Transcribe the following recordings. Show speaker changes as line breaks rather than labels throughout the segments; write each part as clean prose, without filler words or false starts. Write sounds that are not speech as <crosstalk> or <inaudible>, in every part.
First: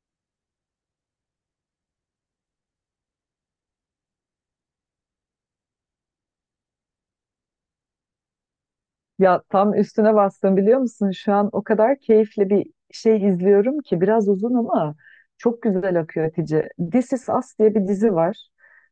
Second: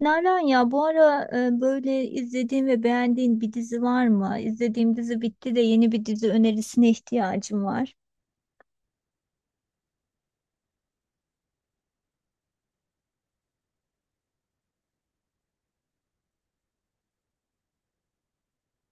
Nalan ya bu ara böyle izlediğin ve beğendiğin bir dizi var mı? İzlediğim dizi bitti de yeni bir dizi önerisine ihtiyacım var.
Ya tam üstüne bastım biliyor musun? Şu an o kadar keyifli bir şey izliyorum ki biraz uzun ama çok güzel akıyor Hatice. This Is Us diye bir dizi var.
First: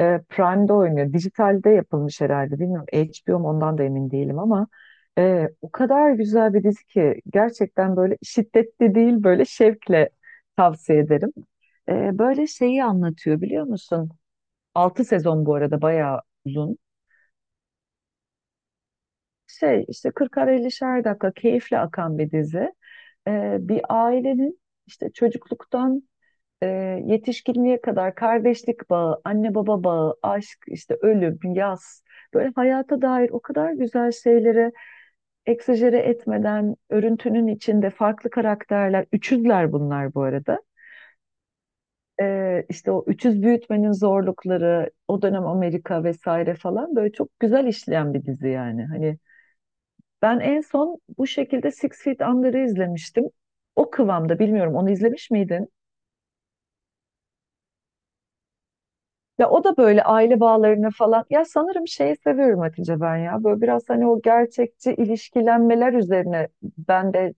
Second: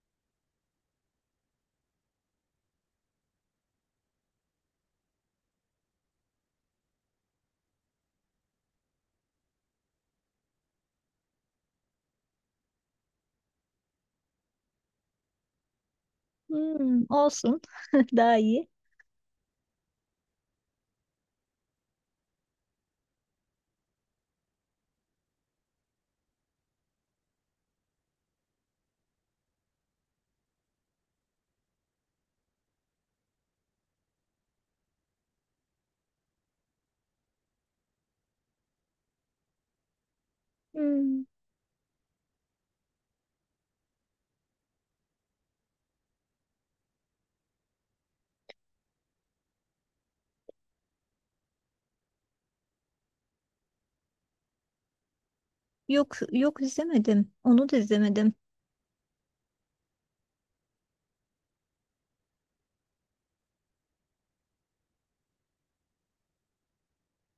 Prime'de oynuyor. Dijitalde yapılmış herhalde. Bilmiyorum HBO mu, ondan da emin değilim ama o kadar güzel bir dizi ki, gerçekten böyle şiddetli değil, böyle şevkle tavsiye ederim. Böyle şeyi anlatıyor biliyor musun? 6 sezon, bu arada bayağı uzun
Hmm, olsun. <laughs> Daha iyi.
şey işte, 40'ar 50'şer dakika keyifle akan bir dizi. Bir ailenin işte çocukluktan e, yetişkinliğe kadar kardeşlik bağı, anne baba bağı, aşk, işte ölüm, yaz, böyle hayata dair o kadar güzel şeyleri egzajere etmeden örüntünün içinde farklı karakterler, üçüzler bunlar bu arada.
Hmm,
İşte o üçüz büyütmenin zorlukları, o dönem Amerika vesaire falan, böyle çok güzel işleyen bir dizi yani. Hani ben en son bu şekilde Six Feet Under'ı izlemiştim. O kıvamda, bilmiyorum onu izlemiş miydin?
Yok izlemedim. Onu da izlemedim.
Ya o da böyle aile bağlarını falan. Ya sanırım şeyi seviyorum Hatice ben ya. Böyle biraz hani o gerçekçi ilişkilenmeler üzerine ben de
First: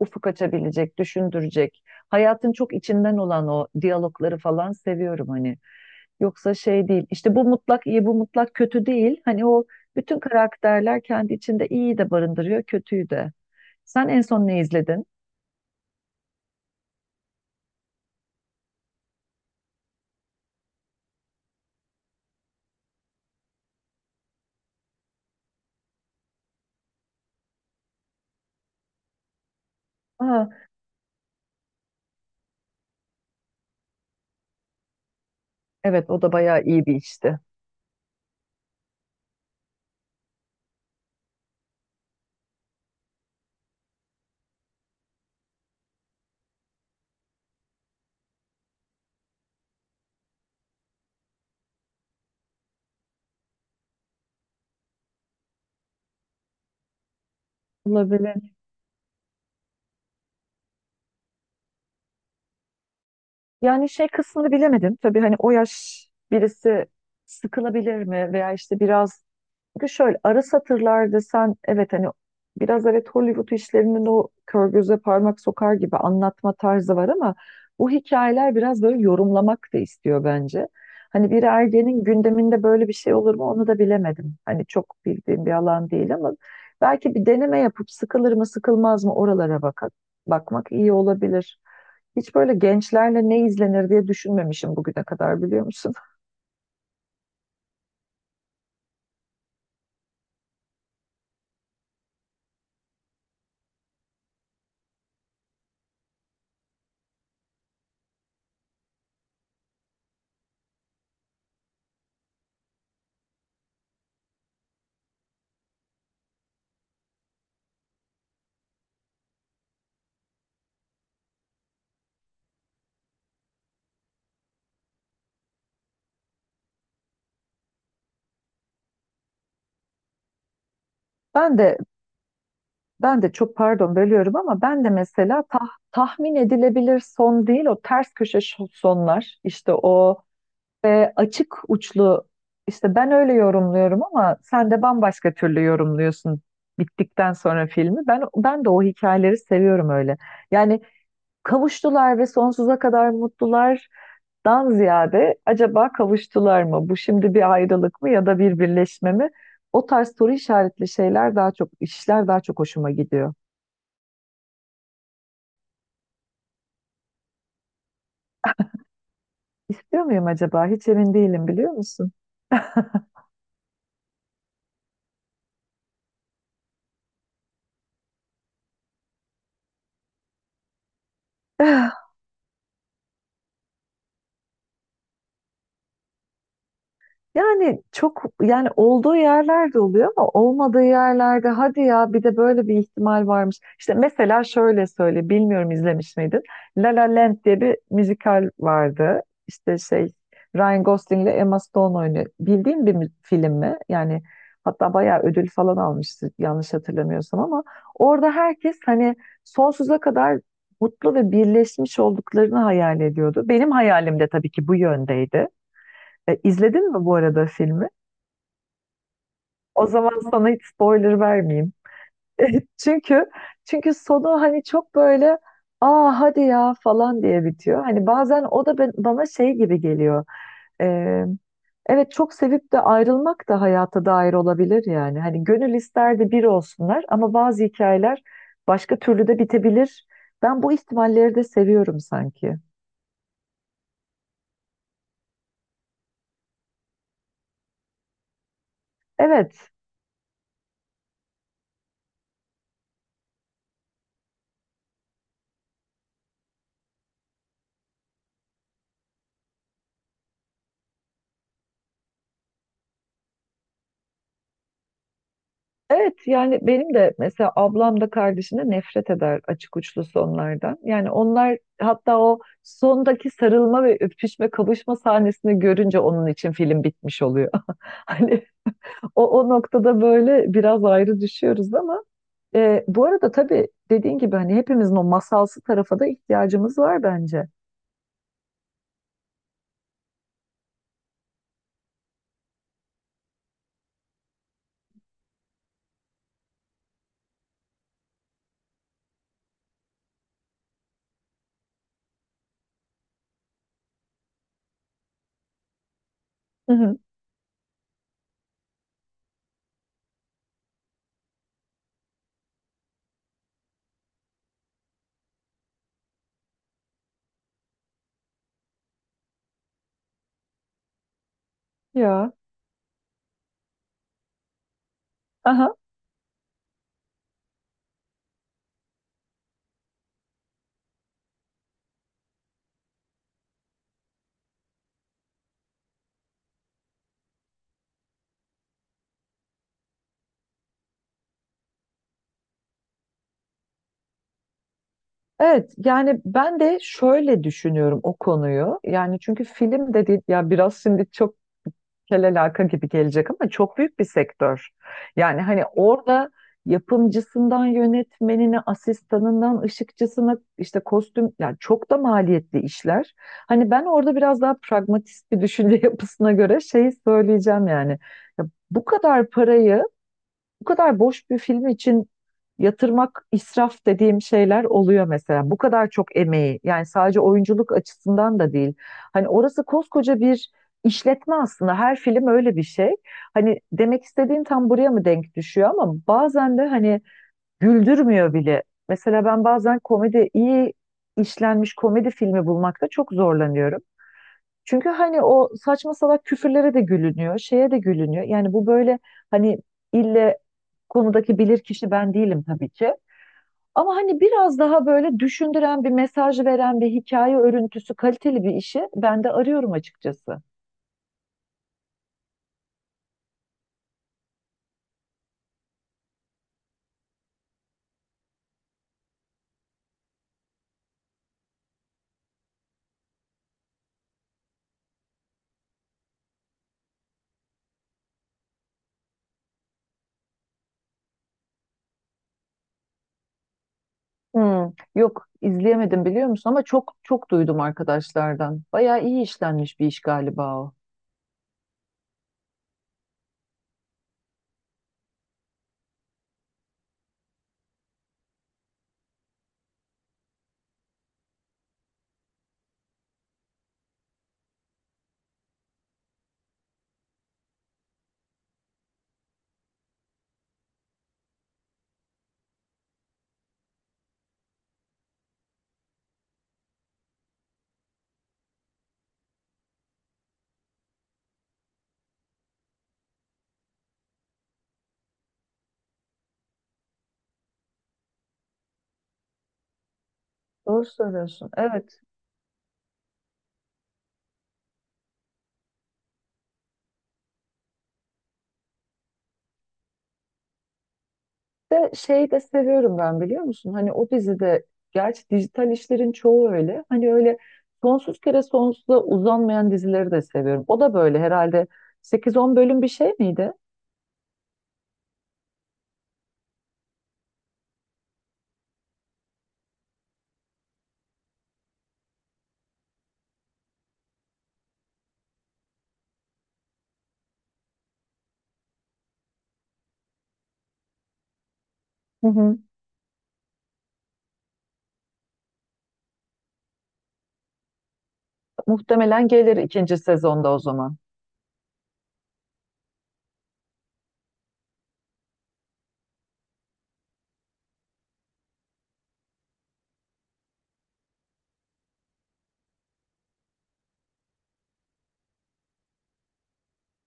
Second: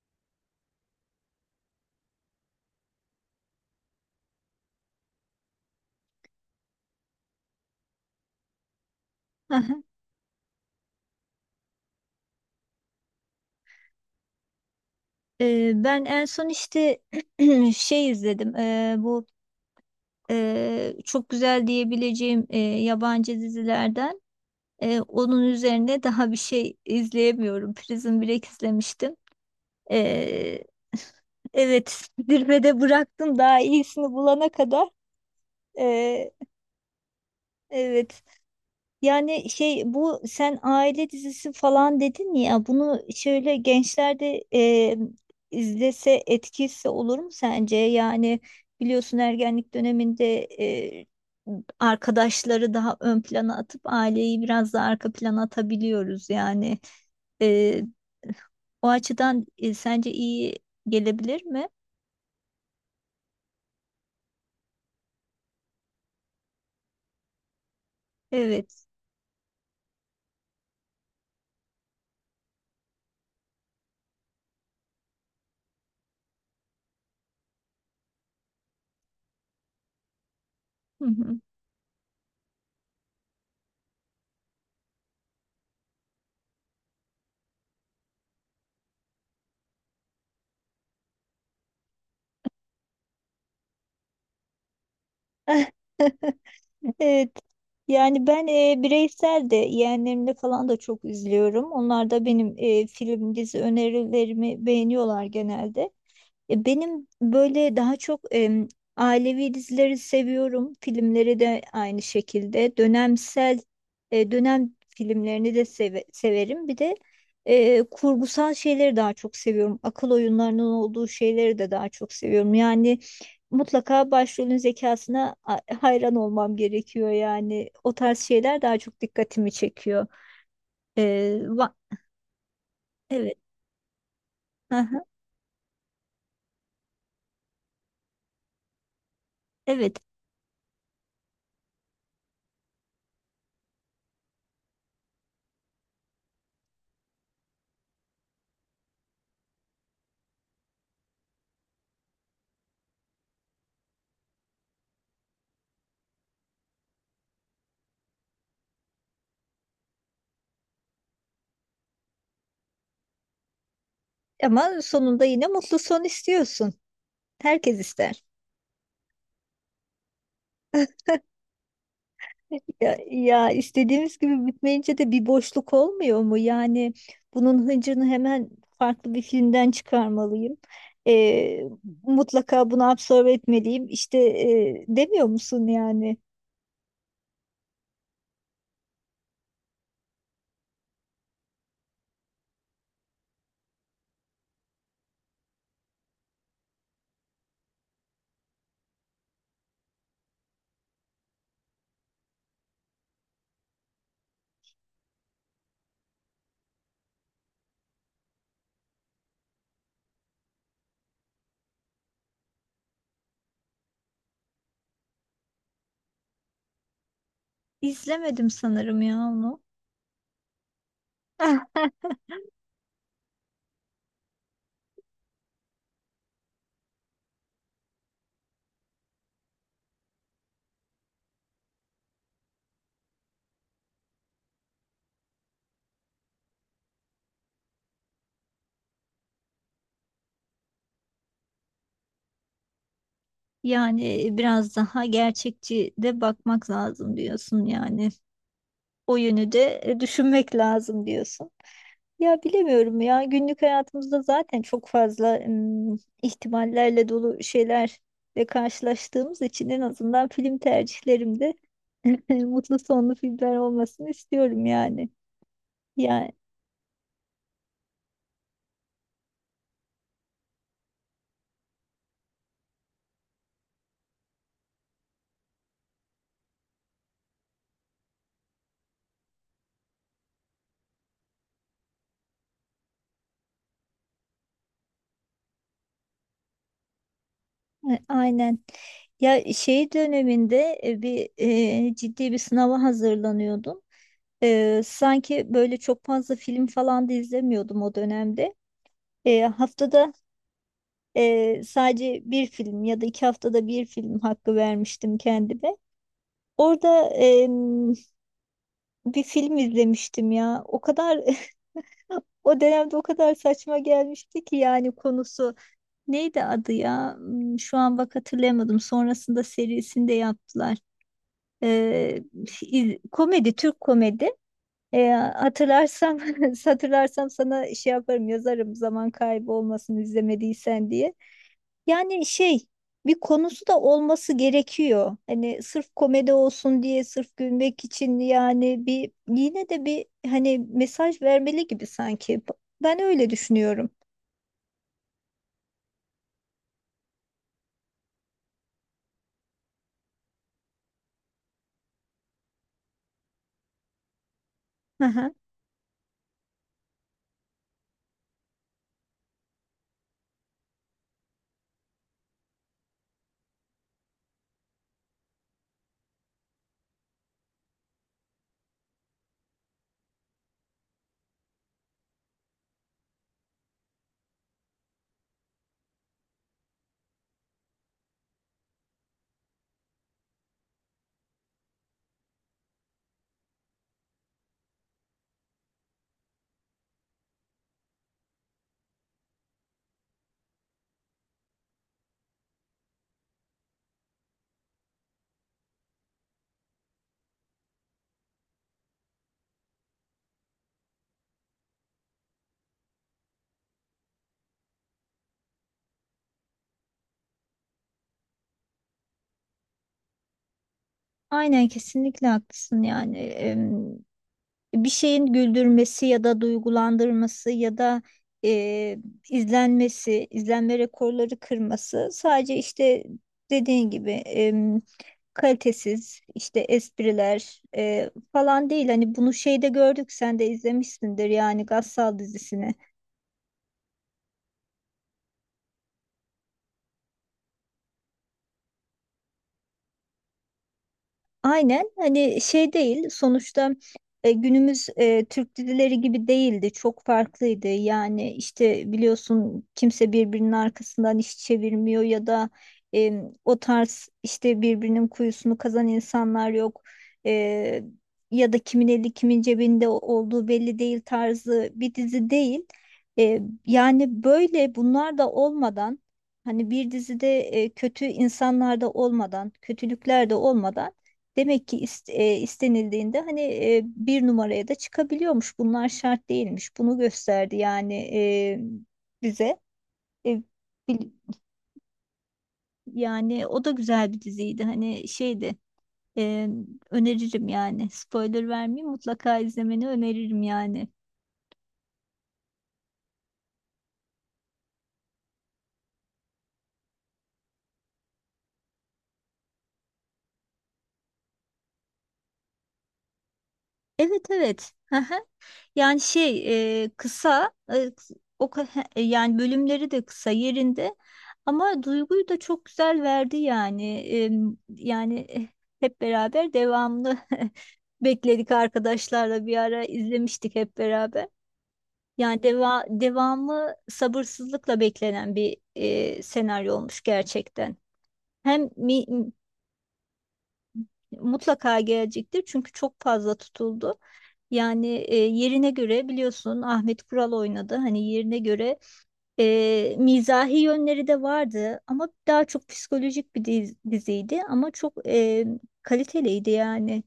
ufuk açabilecek, düşündürecek. Hayatın çok içinden olan o diyalogları falan seviyorum hani. Yoksa şey değil. İşte bu mutlak iyi, bu mutlak kötü değil. Hani
<laughs>
o
Aha.
bütün karakterler kendi içinde iyiyi de barındırıyor, kötüyü de. Sen en son ne izledin?
Ben en son işte <clears throat> şey izledim. Bu çok güzel diyebileceğim yabancı dizilerden. Onun üzerine daha bir şey izleyemiyorum. Prison Break izlemiştim.
Aa.
Ee, <laughs> evet, zirvede bıraktım daha iyisini bulana kadar.
Evet o
Ee,
da bayağı iyi bir işti.
evet. Yani şey bu sen aile dizisi falan dedin ya bunu şöyle gençlerde izlese etkisi olur mu sence? Yani biliyorsun ergenlik döneminde arkadaşları daha ön plana atıp aileyi biraz daha arka plana atabiliyoruz yani. Ee,
Olabilir.
o açıdan sence iyi gelebilir mi?
Yani şey kısmını bilemedim. Tabii hani o yaş birisi sıkılabilir mi veya işte
Evet.
biraz. Çünkü şöyle ara satırlar desen, evet hani biraz evet Hollywood işlerinin o kör göze parmak sokar gibi anlatma tarzı var ama bu hikayeler biraz böyle yorumlamak da istiyor bence.
Hı
Hani
hı.
bir ergenin gündeminde böyle bir şey olur mu onu da bilemedim. Hani çok bildiğim bir alan değil ama belki bir deneme yapıp sıkılır mı sıkılmaz mı oralara bakmak iyi olabilir. Hiç böyle gençlerle ne izlenir diye düşünmemişim bugüne kadar biliyor
<laughs>
musun?
Evet. Yani ben bireysel de yeğenlerimle falan da çok üzülüyorum. Onlar da benim film, dizi önerilerimi beğeniyorlar genelde. Ya benim böyle daha çok ailevi dizileri seviyorum. Filmleri de aynı şekilde. Dönemsel dönem filmlerini de severim. Bir de kurgusal şeyleri daha çok seviyorum. Akıl oyunlarının olduğu şeyleri de daha çok seviyorum. Yani mutlaka başrolün zekasına hayran olmam gerekiyor. Yani o tarz şeyler daha çok dikkatimi çekiyor. E,
Ben
va-
de Ben de
evet.
çok pardon bölüyorum ama ben de
Aha,
mesela tahmin edilebilir son değil, o ters köşe sonlar, işte
evet.
o açık uçlu, işte ben öyle yorumluyorum ama sen de bambaşka türlü yorumluyorsun bittikten sonra filmi. Ben de o hikayeleri seviyorum öyle. Yani kavuştular ve sonsuza kadar mutlulardan ziyade acaba kavuştular mı? Bu şimdi bir ayrılık mı ya da bir birleşme mi? O tarz soru işaretli şeyler daha çok işler, daha çok hoşuma gidiyor.
Ama sonunda yine mutlu son istiyorsun. Herkes ister.
İstiyor muyum acaba? Hiç emin değilim biliyor musun?
Ya, istediğimiz gibi bitmeyince de bir boşluk olmuyor mu? Yani bunun hıncını hemen farklı bir filmden çıkarmalıyım. Ee, mutlaka bunu absorbe etmeliyim. İşte demiyor musun yani?
Yani çok yani olduğu yerlerde oluyor ama olmadığı yerlerde hadi ya bir de böyle bir ihtimal varmış. İşte mesela şöyle söyle, bilmiyorum izlemiş miydin? La La Land diye bir müzikal vardı. İşte şey, Ryan Gosling ile Emma Stone oynuyor. Bildiğin bir film mi? Yani hatta bayağı ödül falan almıştı yanlış hatırlamıyorsam ama orada herkes hani sonsuza kadar mutlu ve birleşmiş olduklarını hayal ediyordu. Benim hayalim de tabii ki bu yöndeydi. İzledin mi bu arada filmi?
İzlemedim sanırım ya onu.
O zaman sana hiç spoiler vermeyeyim.
<laughs>
<laughs> Çünkü çünkü sonu hani çok böyle, aa hadi ya falan diye bitiyor. Hani bazen o da bana şey gibi geliyor. E, evet, çok sevip de ayrılmak da hayata dair olabilir yani. Hani gönül isterdi bir olsunlar ama bazı hikayeler başka türlü de bitebilir. Ben bu ihtimalleri de seviyorum sanki.
Yani biraz daha gerçekçi de bakmak lazım diyorsun yani. O yönü
Evet.
de düşünmek lazım diyorsun. Ya bilemiyorum ya günlük hayatımızda zaten çok fazla ihtimallerle dolu şeylerle karşılaştığımız için en azından film tercihlerimde <laughs> mutlu sonlu filmler olmasını istiyorum yani.
Evet
Ya
yani benim de mesela ablam da kardeşim de nefret eder açık uçlu sonlardan. Yani onlar hatta o sondaki sarılma ve öpüşme, kavuşma sahnesini görünce onun için film bitmiş oluyor. <laughs> Hani o noktada böyle biraz ayrı düşüyoruz ama bu arada tabii dediğin gibi hani hepimizin o masalsı tarafa da ihtiyacımız var bence.
aynen. Ya şey döneminde ciddi bir sınava hazırlanıyordum. Sanki böyle çok fazla film falan da izlemiyordum o dönemde. E, haftada sadece bir film ya da iki haftada bir film hakkı vermiştim kendime.
Hı hı.
Orada bir film izlemiştim ya. O kadar <laughs> o dönemde o kadar saçma gelmişti ki yani konusu neydi adı ya? Hmm, şu an bak hatırlayamadım. Sonrasında serisini de yaptılar. Ee,
Ya.
komedi, Türk komedi.
Aha.
Hatırlarsam <laughs> hatırlarsam sana şey yaparım yazarım zaman kaybı olmasın izlemediysen diye. Yani şey bir konusu da olması gerekiyor. Hani sırf komedi olsun diye sırf gülmek için yani bir yine de bir hani mesaj vermeli gibi sanki. Ben öyle düşünüyorum.
Evet yani ben de şöyle düşünüyorum o konuyu. Yani çünkü film dedi ya, biraz şimdi çok kel alaka gibi gelecek ama çok büyük bir sektör.
Hı hı.
Yani hani orada yapımcısından yönetmenine, asistanından ışıkçısına, işte kostüm, yani çok da maliyetli işler. Hani ben orada biraz daha pragmatist bir düşünce <laughs> yapısına göre şeyi söyleyeceğim yani. Ya bu kadar parayı bu kadar boş bir film için yatırmak, israf dediğim şeyler oluyor mesela. Bu kadar çok emeği, yani sadece oyunculuk açısından da değil. Hani orası koskoca bir işletme aslında. Her film öyle bir şey. Hani demek istediğim tam buraya mı denk düşüyor ama bazen de hani güldürmüyor bile. Mesela ben bazen komedi, iyi işlenmiş komedi filmi bulmakta çok zorlanıyorum. Çünkü hani o saçma salak küfürlere de gülünüyor, şeye de gülünüyor. Yani bu böyle hani ille konudaki bilirkişi ben değilim tabii ki. Ama hani biraz daha böyle düşündüren, bir mesaj veren bir hikaye örüntüsü, kaliteli bir işi ben de arıyorum açıkçası.
Aynen kesinlikle haklısın yani. Bir şeyin güldürmesi ya da duygulandırması ya da e, izlenmesi, izlenme rekorları kırması sadece işte dediğin gibi kalitesiz işte espriler falan değil. Hani bunu şeyde gördük sen de izlemişsindir yani Gassal dizisini.
Hmm, yok izleyemedim biliyor musun ama çok çok duydum arkadaşlardan. Bayağı iyi işlenmiş bir iş galiba o.
Aynen hani şey değil sonuçta günümüz Türk dizileri gibi değildi çok farklıydı yani işte biliyorsun kimse birbirinin arkasından iş çevirmiyor ya da e, o tarz işte birbirinin kuyusunu kazan insanlar yok. E, Ya da kimin eli kimin cebinde olduğu belli değil tarzı bir dizi değil. E, Yani böyle bunlar da olmadan hani bir dizide kötü insanlar da olmadan kötülükler de olmadan demek ki istenildiğinde hani bir numaraya da çıkabiliyormuş. Bunlar şart değilmiş. Bunu gösterdi yani bize. E,
Doğru
bil-
söylüyorsun. Evet.
yani o da güzel bir diziydi. Hani şeydi. e, Öneririm yani. Spoiler vermeyeyim mutlaka izlemeni öneririm yani.
De şeyi de seviyorum ben biliyor musun? Hani o dizide, gerçi dijital işlerin çoğu öyle. Hani öyle sonsuz kere sonsuza uzanmayan dizileri de seviyorum. O da böyle herhalde sekiz on bölüm bir şey miydi?
Evet evet. <laughs> Yani şey e, kısa e, kıs- o ka- he, e, yani bölümleri de kısa yerinde ama duyguyu da çok güzel verdi yani. Yani eh, Hep beraber devamlı <laughs> bekledik arkadaşlarla bir ara izlemiştik hep beraber.
Hı
Yani
hı.
devamı sabırsızlıkla beklenen bir senaryo olmuş gerçekten. Hem mi,
Muhtemelen gelir ikinci sezonda o zaman.
mutlaka gelecektir çünkü çok fazla tutuldu. Yani yerine göre biliyorsun Ahmet Kural oynadı. Hani yerine göre mizahi yönleri de vardı ama daha çok psikolojik bir diziydi ama çok kaliteliydi yani.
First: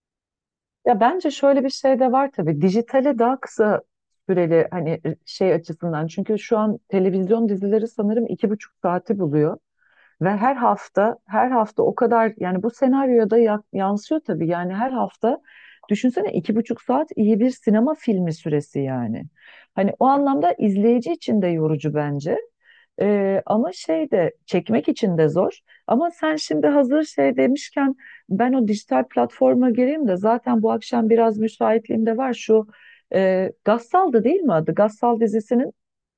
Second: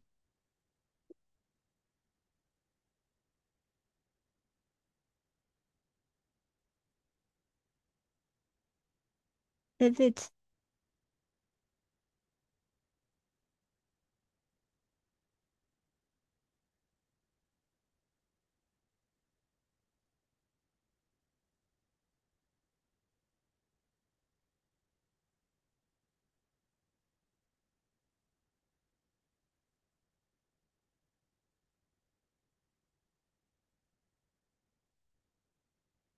Ya bence şöyle bir şey de var tabii. Dijitale daha kısa süreli hani şey açısından. Çünkü şu an televizyon dizileri sanırım 2,5 saati buluyor. Ve
Evet,
her hafta, her hafta o kadar, yani bu senaryoda yansıyor tabii. Yani her hafta düşünsene, 2,5 saat iyi bir sinema filmi süresi yani. Hani o anlamda izleyici için de yorucu bence. Ama şey de, çekmek için de zor. Ama sen şimdi hazır şey demişken ben o dijital platforma gireyim de zaten bu akşam biraz müsaitliğim de var. Şu Gassal'dı değil mi adı? Gassal dizisinin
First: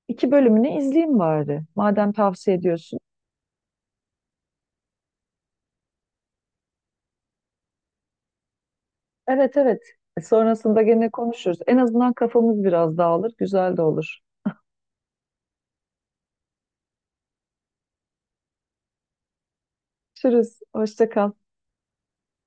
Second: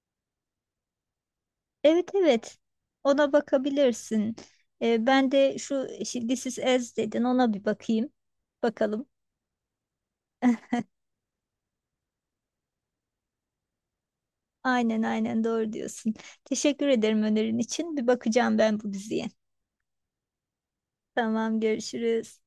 iki bölümünü izleyeyim bari.
evet,
Madem tavsiye
evet.
ediyorsun.
Ona bakabilirsin. Ben de şu This is Us dedin ona bir bakayım. Bakalım.
Evet, evet. Sonrasında gene konuşuruz. En azından kafamız biraz dağılır. Güzel de olur.
Aynen aynen doğru diyorsun. Teşekkür ederim önerin için. Bir bakacağım ben bu diziye.
Görüşürüz. Hoşça kal.
Tamam görüşürüz.